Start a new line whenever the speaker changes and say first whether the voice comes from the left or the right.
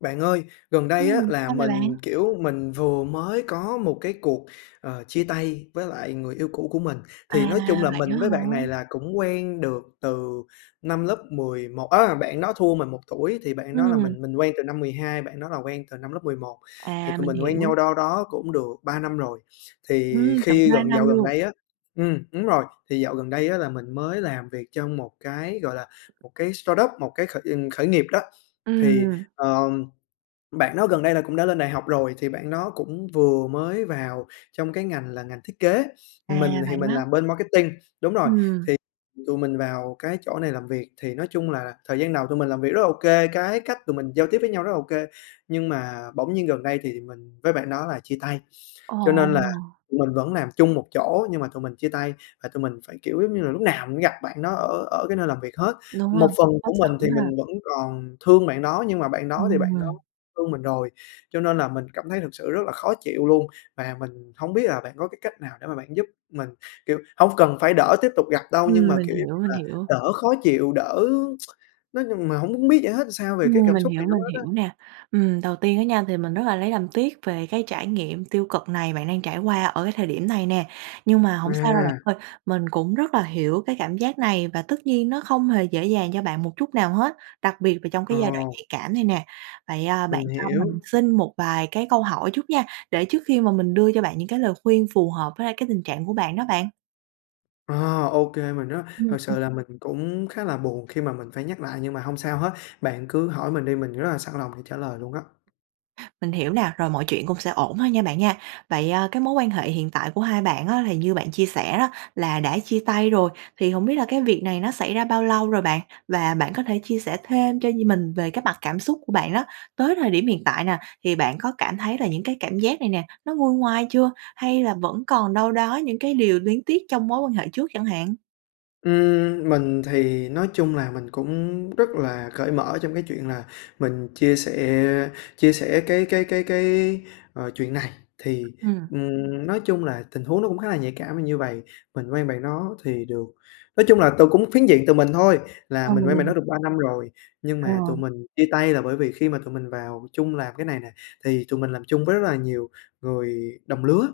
left: Bạn ơi, gần đây á
right: Ừm,
left: là
right: sao vậy bạn?
left: mình, kiểu, mình vừa mới có một cái cuộc, ờ, chia tay với lại người yêu cũ của mình,
right: À,
left: thì nói chung là
right: vậy á
left: mình với bạn này
right: hả?
left: là cũng quen được từ năm lớp 11 á, bạn đó thua mình 1 tuổi thì bạn đó là
right: Ừm.
left: mình mình quen từ năm 12 và bạn đó là quen từ năm lớp 11, thì
right: À,
left: tụi
right: mình
left: mình quen
right: hiểu.
left: nhau đâu đó cũng được 3 năm rồi. Thì
right: Ừm, tận
left: khi
right: 2
left: gần
right: năm
left: dạo gần
right: luôn.
left: đây á ừm, đúng rồi, thì dạo gần đây á là mình mới làm việc trong một cái, gọi là, một cái startup, một cái khởi, ừm, khởi nghiệp đó. Thì,
right: Ừm.
left: ờ, bạn đó gần đây là cũng đã lên đại học rồi, thì bạn đó cũng vừa mới vào trong cái ngành là ngành thiết kế,
right: À,
left: mình thì
right: vậy
left: mình
right: á?
left: làm bên marketing, đúng rồi,
right: Ừm.
left: thì tụi mình vào cái chỗ này làm việc. Thì nói chung là thời gian đầu tụi mình làm việc rất là ô kê, cái cách tụi mình giao tiếp với nhau rất là ô kê, nhưng mà bỗng nhiên gần đây thì mình với bạn đó là chia tay,
right: Ờ.
left: cho nên là tụi mình vẫn làm chung một chỗ nhưng mà tụi mình chia tay. Và tụi mình phải, kiểu, giống như là, lúc nào mình cũng gặp bạn đó ở ở cái nơi làm việc hết.
right: Đúng rồi,
left: Một phần
right: cũng khó
left: của mình
right: xử
left: thì
right: ha.
left: mình vẫn còn thương bạn đó nhưng mà bạn đó
right: Nhưng
left: thì bạn
right: mà
left: đó thương mình rồi, cho nên là mình cảm thấy thực sự rất là khó chịu luôn và mình hông biết là bạn có cái cách nào để mà bạn giúp mình, kiểu, hông cần phải đỡ tiếp tục gặp đâu nhưng
right: Ừm,
left: mà,
right: mình
left: kiểu, giống
right: hiểu,
left: như
right: mình
left: là,
right: hiểu.
left: đỡ khó chịu, đỡ nói chung mà hông muốn biết giải thích sao về cái
right: Ừm,
left: cảm
right: mình
left: xúc
right: hiểu,
left: này nữa
right: mình
left: hết á.
right: hiểu nè. Ừm, đầu tiên á nha thì mình rất là lấy làm tiếc về cái trải nghiệm tiêu cực này bạn đang trải qua ở cái thời điểm này nè, nhưng mà hổng sao đâu bạn
left: À.
right: ơi, mình cũng rất là hiểu cái cảm giác này và tất nhiên nó không hề dễ dàng cho bạn một chút nào hết, đặc biệt là trong cái
left: Ờ.
right: giai đoạn nhạy cảm này nè. Vậy, à, bạn
left: Mình
right: cho mình
left: hiểu.
right: xin một vài cái câu hỏi chút nha, để trước khi mà mình đưa cho bạn những cái lời khuyên phù hợp với lại cái tình trạng của bạn đó bạn.
left: Ờ, ô kê, mình rất
right: Ừm,
left: thực
right: ờ.
left: sự là mình cũng khá là buồn khi mà mình phải nhắc lại nhưng mà hông sao hết, bạn cứ hỏi mình đi, mình rất là sẵn lòng để trả lời luôn đó.
right: Mình hiểu nà, rồi mọi chuyện cũng sẽ ổn thôi nha bạn nha. Vậy, a, cái mối quan hệ hiện tại của hai bạn á, thì như bạn chia sẻ đó là đã chia tay rồi, thì hổng biết là cái việc này nó xảy ra bao lâu rồi bạn? Và bạn có thể chia sẻ thêm cho nh mình về cái mặt cảm xúc của bạn đó, tới thời điểm hiện tại nà, thì bạn có cảm thấy là những cái cảm giác này nè nó nguôi ngoai chưa? Hay là vẫn còn đâu đó những cái điều luyến tiếc trong mối quan hệ trước chẳng hạn?
left: Ưm, mình thì nói chung là mình cũng rất là cởi mở trong cái chuyện là mình chia sẻ chia sẻ cái cái cái cái, ờ, chuyện này. Thì,
right: Ừm.
left: ừm, nói chung là tình huống nó cũng khá là nhạy cảm như vầy, mình quen bạn đó thì được nói chung là từ cũng phiến diện từ mình thôi, là
right: À,
left: mình quen bạn
right: mình
left: đó được 3 năm rồi. Nhưng
right: Ờ.
left: mà tụi mình chia tay là bởi vì khi mà tụi mình vào chung làm cái này nè, thì tụi mình làm chung với rất là nhiều người đồng lứa,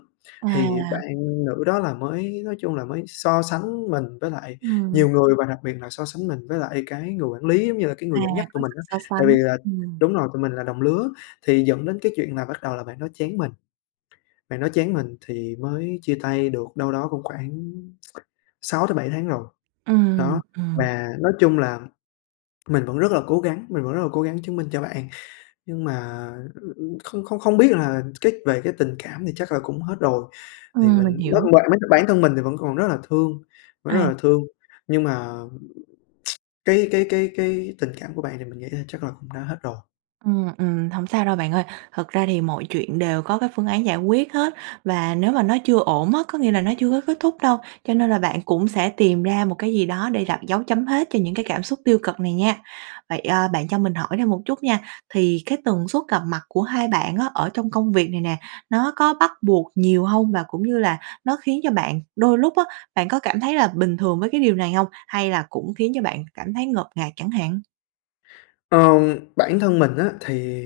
left: thì bạn
right: À.
left: nữ đó là mới nói chung là mới so sánh mình với lại
right: Ừm.
left: nhiều người và đặc biệt là so sánh mình với lại cái người quản lý, giống như là, cái
right: À,
left: người dẫn dắt
right: có
left: tụi mình
right: sự
left: á,
right: so
left: tại vì
right: sánh,
left: là
right: ừm.
left: đúng rồi, tụi mình là đồng lứa, thì dẫn đến cái chuyện là bắt đầu là bạn đó chán mình, bạn đó chán mình thì mới chia tay được đâu đó cũng khoảng 6 tới 7 tháng rồi,
right: Ừm, ừm,
left: đó.
right: ừm.
left: Và nói chung là mình vẫn rất là cố gắng, mình vẫn rất là cố gắng chứng minh cho bạn, nhưng mà, ừ, ưm, không không không biết là cái về cái tình cảm thì chắc là cũng hết rồi thì
right: Ừm, mình
left: mình
right: hiểu.
left: [unintelligible] bản thân mình thì vẫn còn rất là thương, vẫn rất
right: À.
left: là thương, nhưng mà cái cái cái cái tình cảm của bạn thì mình nghĩ là chắc là cũng đã hết rồi.
right: Ừm, ừm, hổng sao đâu bạn ơi, thật ra thì mọi chuyện đều có cái phương án giải quyết hết và nếu mà nó chưa ổn á, có nghĩa là nó chưa có kết thúc đâu, cho nên là bạn cũng sẽ tìm ra một cái gì đó để đặt dấu chấm hết cho những cái cảm xúc tiêu cực này nha. Vậy, ờ, bạn cho mình hỏi thêm một chút nha, thì cái tần suất gặp mặt của hai bạn á ở trong công việc này nè, nó có bắt buộc nhiều hông? Và cũng như là nó khiến cho bạn đôi lúc á, bạn có cảm thấy là bình thường với cái điều này hông? Hay là cũng khiến cho bạn cảm thấy ngột ngạt chẳng hạn?
left: Ờm, bản thân mình á thì,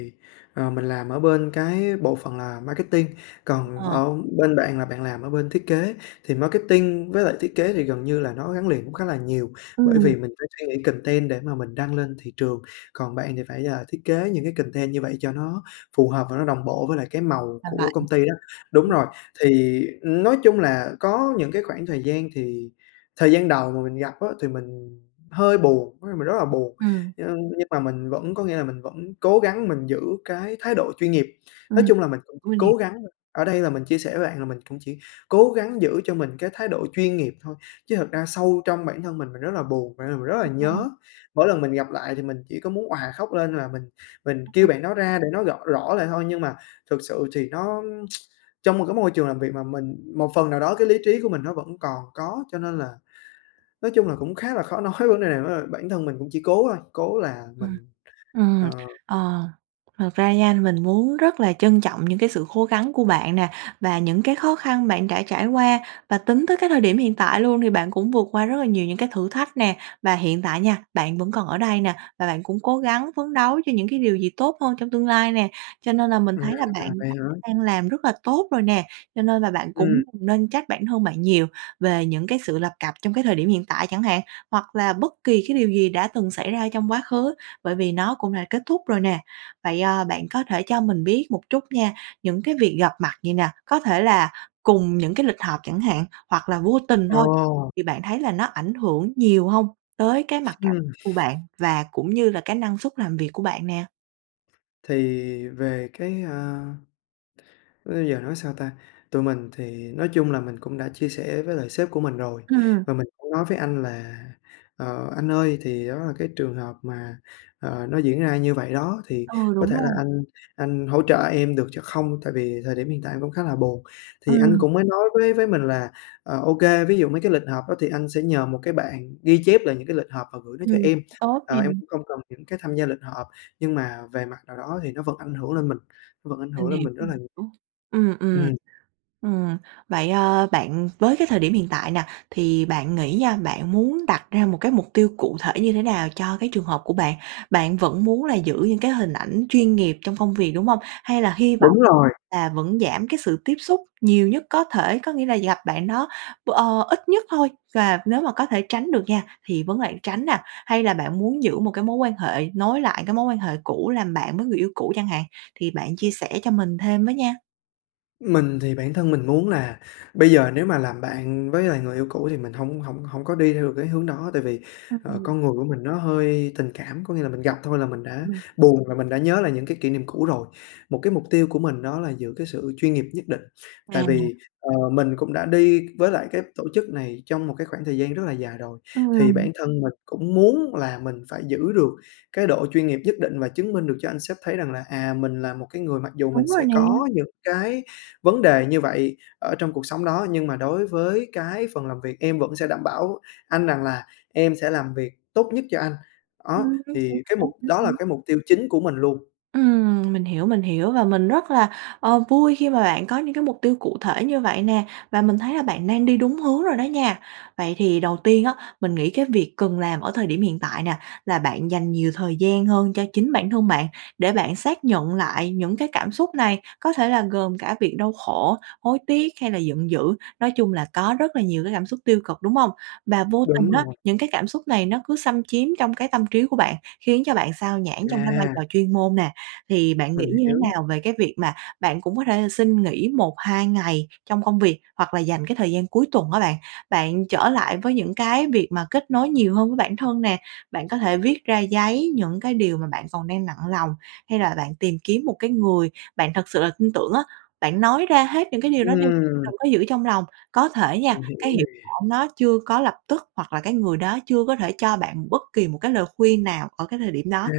left: ờ, mình làm ở bên cái bộ phận là marketing, còn
right: Ờ.
left: ở bên bạn là bạn làm ở bên thiết kế. Thì marketing với lại thiết kế thì gần như là nó gắn liền cũng khá là nhiều, bởi
right: Ừm.
left: vì mình phải suy nghĩ content để mà mình đăng lên thị trường, còn bạn thì phải, ờ, thiết kế những cái content như vậy cho nó phù hợp và nó đồng bộ với lại cái màu
right: Làm bạn,
left: của công ty đó. Đúng
right: ừm.
left: rồi, thì nói chung là có những cái khoảng thời gian thì thời gian đầu mà mình gặp á thì mình hơi buồn, có nghĩa mình rất là buồn,
right: Ừm.
left: nhưng nhưng mà mình vẫn có nghĩa là mình vẫn cố gắng mình giữ cái thái độ chuyên nghiệp.
right: Ừm,
left: Nói chung là mình cũng [unintelligible]
right: ưa nè.
left: cố gắng ở đây là mình chia sẻ với bạn là mình cũng chỉ cố gắng giữ cho mình cái thái độ chuyên nghiệp thôi, chứ thật ra sâu trong bản thân mình, mình rất là buồn, và r mình rất là
right: Phía sau.
left: nhớ. Mỗi lần mình gặp lại thì mình chỉ có muốn òa khóc lên là mình mình kêu
right: [unintelligible]
left: bạn đó ra để nói gõ rõ lại thôi. Nhưng mà thực sự thì nó trong một cái môi trường làm việc mà mình một phần nào đó cái lý trí của mình nó vẫn còn có, cho nên là nói chung là cũng khá là khó nói cài này [unintelligible] bản thân mình cũng chỉ cố thôi, cố là
right: Ừm,
left: mình, ờ
right: ừm, ờ, thật ra nha mình muốn rất là trân trọng những cái sự khố gắng của bạn nè và những cái khó khăn bạn đã trải qua, và tính tới cái thời điểm hiện tại luôn thì bạn cũng vượt qua rất là nhiều những cái thử thách nè. Và hiện tại nha, bạn vẫn còn ở đây nè, và bạn cũng cố gắng phấn đấu cho những cái điều gì tốt hơn trong tương lai nè, cho nên là mình
left: À,
right: thấy là bạn
left: vậy
right: đã
left: hả?
right: đang làm rất là tốt rồi nè. Cho nên là bạn
left: Ừm.
right: cũng đừng nên trách bản thân bạn nhiều, về những cái sự lập cập trong cái thời điểm hiện tại chẳng hạn, hoặc là bất kỳ cái điều gì đã từng xảy ra trong quá khứ, bởi vì nó cũng đã kết thúc rồi nè. Vậy, ờ, bạn có thể cho mình biết một chút nha, những cái việc gặp mặt vậy nè, có thể là cùng những cái lịch họp chẳng hạn hoặc là vô tình thôi
left: Ờ!
right: thì bạn thấy là nó ảnh hưởng nhiều hông tới cái mặt cảm
left: Ừm.
right: của bạn và cũng như là cái năng suất làm việc của bạn nè?
left: Thì về cái, à bây giờ nói sao ta? Tụi mình thì nói chung là mình cũng đã chia sẻ với lại sếp của mình rồi,
right: Ừm.
left: và mình cũng nói với anh là "Ờ, anh ơi thì đó là cái trường hợp mà, ờ, nó diễn ra như vậy đó thì
right: Ừ,
left: có
right: đúng
left: thể là
right: rồi.
left: anh anh hỗ trợ em được cho không? Tại vì thời điểm hiện tại em cũng khá là buồn." Thì anh
right: Ừm.
left: cũng mới nói với với mình là, ờ, ô kê ví dụ mấy cái lịch họp đó thì anh sẽ nhờ một cái bạn ghi chép lại những cái lịch họp và gửi nó cho
right: Ừm,
left: em,
right: tốt nè.
left: ờ, em không cần những cái tham gia lịch họp, nhưng mà về mặt nào đó thì nó vẫn ảnh hưởng lên mình, nó vẫn ảnh
right: Mình
left: hưởng lên
right: hiểu,
left: mình rất là
right: ừm,
left: nhiều.
right: hiểu. Ừm, ừm.
left: Ừm.
right: Ừm vậy, ờ, bạn với cái thời điểm hiện tại nè thì bạn nghĩ nha bạn muốn đặt ra một cái mục tiêu cụ thể như thế nào cho cái trường hợp của bạn? Bạn vẫn muốn là giữ những cái hình ảnh chuyên nghiệp trong công việc, đúng hông? Hay là hy vọng
left: Đúng rồi.
right: là vẫn giảm cái sự tiếp xúc nhiều nhất có thể? Có nghĩa là gặp bạn đó b ờ, ít nhất thôi và nếu mà có thể tránh được nha thì vấn lãng tránh nè, hay là bạn muốn giữ một cái mối quan hệ nối lại cái mối quan hệ cũ làm bạn với người yêu cũ chẳng hạn? Thì bạn chia sẻ cho mình thêm với nha.
left: Mình thì bản thân mình muốn là bây giờ nếu mà làm bạn với lại người yêu cũ thì mình hổng hổng hổng có đi theo được cái hướng đó, tại vì,
right: Ưm,
left: ờ,
right: ừm.
left: con người của mình nó hơi tình cảm, có nghĩa là mình gặp thôi là mình
right: [unintelligible] Hiểu
left: đã
right: luôn.
left: buồn rồi, mình đã nhớ lại những cái kỷ niệm cũ rồi. Một cái mục tiêu của mình đó là giữ cái sự chuyên nghiệp nhất định, tại
right: À.
left: vì, ờ, mình cũng đã đi với lại cái tổ chức này trong một cái khoảng thời gian rất là dài rồi. Thì
right: Ừm.
left: bản thân mình cũng muốn là mình phải giữ được cái độ chuyên nghiệp nhất định và chứng minh được cho anh sếp thấy rằng là, à, mình là một cái người mặc dù mình
right: Đúng rồi
left: sẽ
right: nè.
left: có những cái vấn đề như vậy ở trong cuộc sống đó, nhưng mà đối với cái phần làm việc em vẫn sẽ đảm bảo anh rằng là em sẽ làm việc tốt nhất cho anh. Đó,
right: Ừm, chính xác,
left: thì cái mục
right: chính
left: đó là
right: xác.
left: cái mục tiêu chính của mình luôn.
right: Ừm, mình hiểu, mình hiểu và mình rất là, ờ, vui khi mà bạn có những cái mục tiêu cụ thể như vậy nè, và mình thấy là bạn đang đi đúng hướng rồi đó nha. Vậy thì đầu tiên á, mình nghĩ cái việc cần làm ở thời điểm hiện tại nè, là bạn dành nhiều thời gian hơn cho chính bản thân bạn để bạn xác nhận lại những cái cảm xúc này có thể là gồm cả việc đau khổ, hối tiếc hay là giận dữ, nói chung là có rất là nhiều cái cảm xúc tiêu cực, đúng hông? Và vô tình
left: Đúng
right: á,
left: rồi.
right: những cái cảm xúc này nó cứ xâm chiếm trong cái tâm trí của bạn, khiến cho bạn xao nhãng trong cái vai
left: À.
right: trò chuyên môn nè. Thì bạn nghĩ
left: Mình
right: như thế
left: hiểu.
right: nào về cái việc mà bạn cũng có thể là xin nghỉ 1-2 ngày trong công việc hoặc là dành cái thời gian cuối tuần á bạn, bạn trở lại với những cái việc mà kết nối nhiều hơn với bản thân nè, bạn có thể viết ra giấy những cái điều mà bạn còn đang nặng lòng, hay là bạn tìm kiếm một cái người bạn thật sự là tin tưởng á, bạn nói ra hết những cái điều đó đi,
left: Ừm.
right: đừng có giữ trong lòng. Có thể nha,
left: Mình hiểu
right: cái
left: nè.
right: hiệu quả nó chưa có lập tức hoặc là cái người đó chưa có thể cho bạn bất kỳ một cái lời khuyên nào ở cái thời điểm
left: À,
right: đó.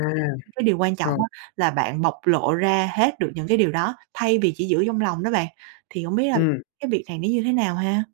right: Nhưng cái điều quan trọng
left: rồi.
right: á là bạn bộc lộ ra hết được những cái điều đó thay vì chỉ giữ trong lòng đó bạn. Thì hổng biết là
left: Ừm.
right: cái việc này nó như thế nào ha?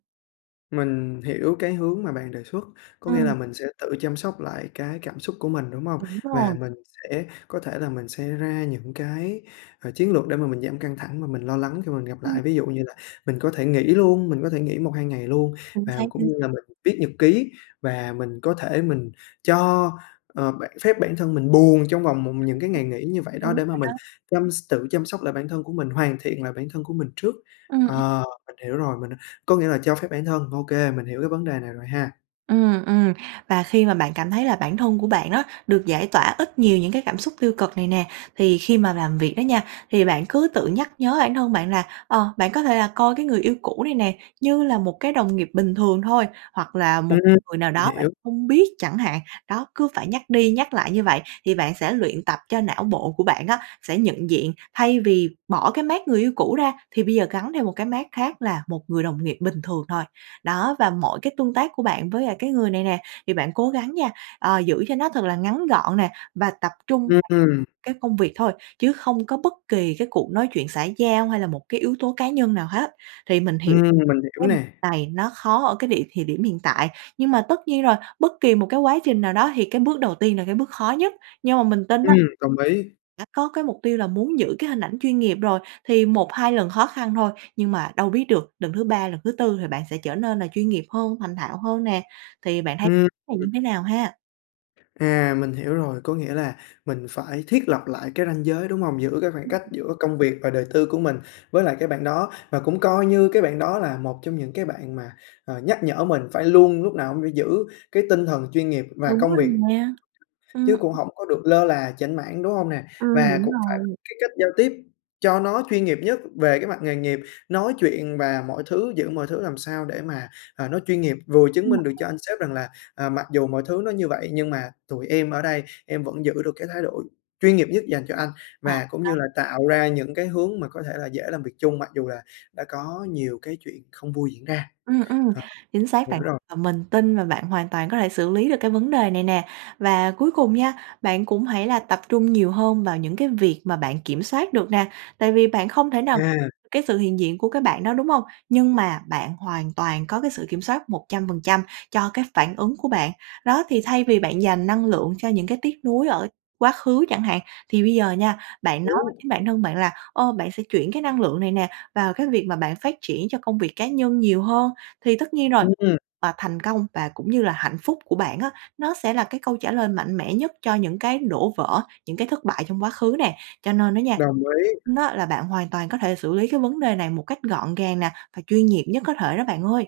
left: Mình hiểu cái hướng mà bạn đề xuất, có nghĩa là
right: Ừm.
left: mình sẽ tự chăm sóc lại cái cảm xúc của mình, đúng hông?
right: Đúng rồi.
left: Và mình sẽ có thể là mình sẽ ra những cái, ờ, chiến lược để mà mình giảm căng thẳng và mình lo lắng khi mà mình gặp
right: Ừm.
left: lại. Ví dụ như là mình có thể nghỉ luôn mình có thể nghỉ 1-2 ngày luôn,
right: Chính
left: và
right: xác,
left: cũng
right: chính
left: như là
right: xác.
left: mình viết nhật ký và mình có thể mình cho, ờ, bản phép bản thân mình buồn trong vòng một những cái ngày nghỉ như
right: [unintelligible]
left: vậy đó.
right: Đúng
left: Để mà
right: rồi đó.
left: mình chăm s tự chăm sóc lại bản thân của mình, hoàn thiện lại bản thân của mình trước,
right: Ừm, ừm.
left: ờ, mình hiểu rồi, mình, à, có nghĩa là cho phép bản thân ô kê mình hiểu cái vấn đề này rồi ha.
right: Ừm, ừm, và khi mà bạn cảm thấy là bản thân của bạn đó, được giải tỏa ít nhiều những cái cảm xúc tiêu cực này nè. Thì khi mà làm việc đó nha, thì bạn cứ tự nhắc nhớ bản thân bạn là, ờ, bạn có thể là coi cái người yêu cũ này nè, như là một cái đồng nghiệp bình thường thôi, hoặc là một
left: Ừm.
right: người nào
left: Mình
right: đó bạn
left: hiểu.
right: không biết chẳng hạn. Đó, cứ phải nhắc đi nhắc lại như vậy, thì bạn sẽ luyện tập cho não bộ của bạn á, sẽ nhận diện thay vì bỏ cái mác người yêu cũ ra thì bây giờ gắn thêm một cái mác khác là một người đồng nghiệp bình thường thôi. Đó, và mỗi cái tương tác của bạn với lại cái người này nè, thì bạn cố gắng nha, ờ, giữ cho nó thật là ngắn gọn nè, và tập trung
left: Ừm.
right: [unintelligible] cái công việc thôi, chứ không có bất kỳ cái cuộc nói chuyện xã giao hay là một cái yếu tố cá nhân nào hết. Thì mình hiểu
left: Ừm, mình hiểu
right: [unintelligible]
left: nè.
right: này nó khó ở cái điểm thì điểm hiện tại, nhưng mà tất nhiên rồi, bất kỳ một cái quá trình nào đó thì cái bước đầu tiên là cái bước khó nhất. Nhưng mà mình tin
left: Ừm,
right: á
left: đồng ý.
right: đã có cái mục tiêu là muốn giữ cái hình ảnh chuyên nghiệp rồi, thì 1-2 lần khó khăn thôi, nhưng mà đâu biết được lần thứ 3, lần thứ 4 thì bạn sẽ trở nên là chuyên nghiệp hơn, thành thạo hơn nè, thì bạn thấy
left: Ừm.
right: này như thế nào ha?
left: À mình hiểu rồi, có nghĩa là mình phải thiết lập lại cái ranh giới, đúng hông? Giữ cái khoảng
right: Ừm.
left: cách giữa công việc và đời tư của mình với lại cái bạn đó, và cũng coi như cái bạn đó là một trong những cái bạn mà, ờ, nhắc nhở mình phải luôn lúc nào cũng phải giữ cái tinh thần chuyên nghiệp và
right: Đúng
left: công
right: rồi
left: việc,
right: nha, ừm.
left: chứ cũng hổng có được lơ là chểnh mảng, đúng hông nè?
right: Ừm,
left: Và
right: đúng
left: cũng phải có
right: rồi.
left: cái cách giao tiếp cho nó chuyên nghiệp nhất về cái mặt nghề nghiệp, nói chuyện và mọi thứ, giữ mọi thứ làm sao để mà, à, nó chuyên nghiệp vừa chứng
right: Nhưng mà
left: minh được
right: thêm
left: cho anh sếp rằng là, ờ, mặc dù mọi thứ nó như vậy nhưng mà tụi em ở đây, em vẫn giữ được cái thái độ chuyên nghiệp nhất dành cho anh
right: Ờ,
left: và cũng
right: đó.
left: như là tạo ra những cái hướng mà có thể là dễ làm việc chung mặc dù là đã có nhiều cái chuyện không vui diễn ra.
right: Ừm, ừm,
left: Ờ.
right: chính xác
left: Hiểu
right: bạn.
left: rồi.
right: Và mình tin là bạn hoàn toàn có thể xử lý được cái vấn đề này nè. Và cuối cùng nha, bạn cũng hãy là tập trung nhiều hơn vào những cái việc mà bạn kiểm soát được nè. Tại vì bạn không thể nào
left: À.
right: cái sự hiện diện của cái bạn đó, đúng hông? Nhưng mà bạn hoàn toàn có cái sự kiểm soát 100% cho cái phản ứng của bạn. Đó, thì thay vì bạn dành năng lượng cho những cái tiếc nuối ở quá khứ chẳng hạn, thì bây giờ nha, bạn nói với
left: Hiểu.
right: chính bản thân bạn là, ơ, bạn sẽ chuyển cái năng lượng này nè vào cái việc mà bạn phát triển cho công việc cá nhân nhiều hơn. Thì tất nhiên rồi,
left: Ừm.
right: và thành công và cũng như là hạnh phúc của bạn á, nó sẽ là cái câu trả lời mạnh mẽ nhất cho những cái đổ vỡ, những cái thất bại trong quá khứ nè. Cho nên đó nha,
left: Đồng ý.
right: nó là bạn hoàn toàn có thể xử lý cái vấn đề này một cách gọn gàng nè và chuyên nghiệp nhất có thể đó bạn ơi.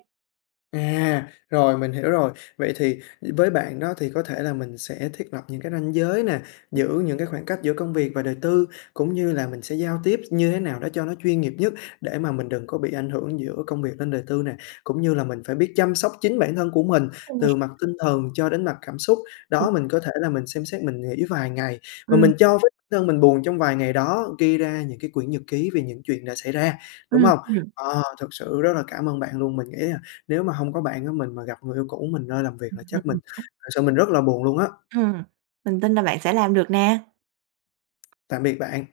left: À, rồi, mình hiểu rồi. Vậy thì với bạn đó thì có thể là mình sẽ thiết lập những cái ranh giới nè, giữ những cái khoảng cách giữa công việc và đời tư cũng như là mình sẽ giao tiếp như thế nào đó cho nó chuyên nghiệp nhất để mà mình đừng có bị ảnh hưởng giữa công việc lên đời tư nè. Cũng như là mình phải biết chăm sóc chính bản thân của mình
right: [unintelligible] nè.
left: từ mặt tinh thần cho đến mặt cảm xúc, đó, mình có thể là mình xem xét mình nghỉ vài ngày. Mà
right: Ừm.
left: mình cho phép bản thân mình buồn trong vài ngày đó, ghi ra những cái quyển nhật ký về những chuyện đã xảy ra, đúng
right: Ừm,
left: hông?
right: ừm.
left: Ờ, thực sự rất là cảm ơn bạn luôn. Mình nghĩ là nếu mà hông có bạn á mình mà gặp người yêu cũ mình nơi làm việc là chắc mình thực sự mình rất là buồn luôn á.
right: Ừm, mình tin là bạn sẽ làm được nè.
left: Tạm biệt bạn.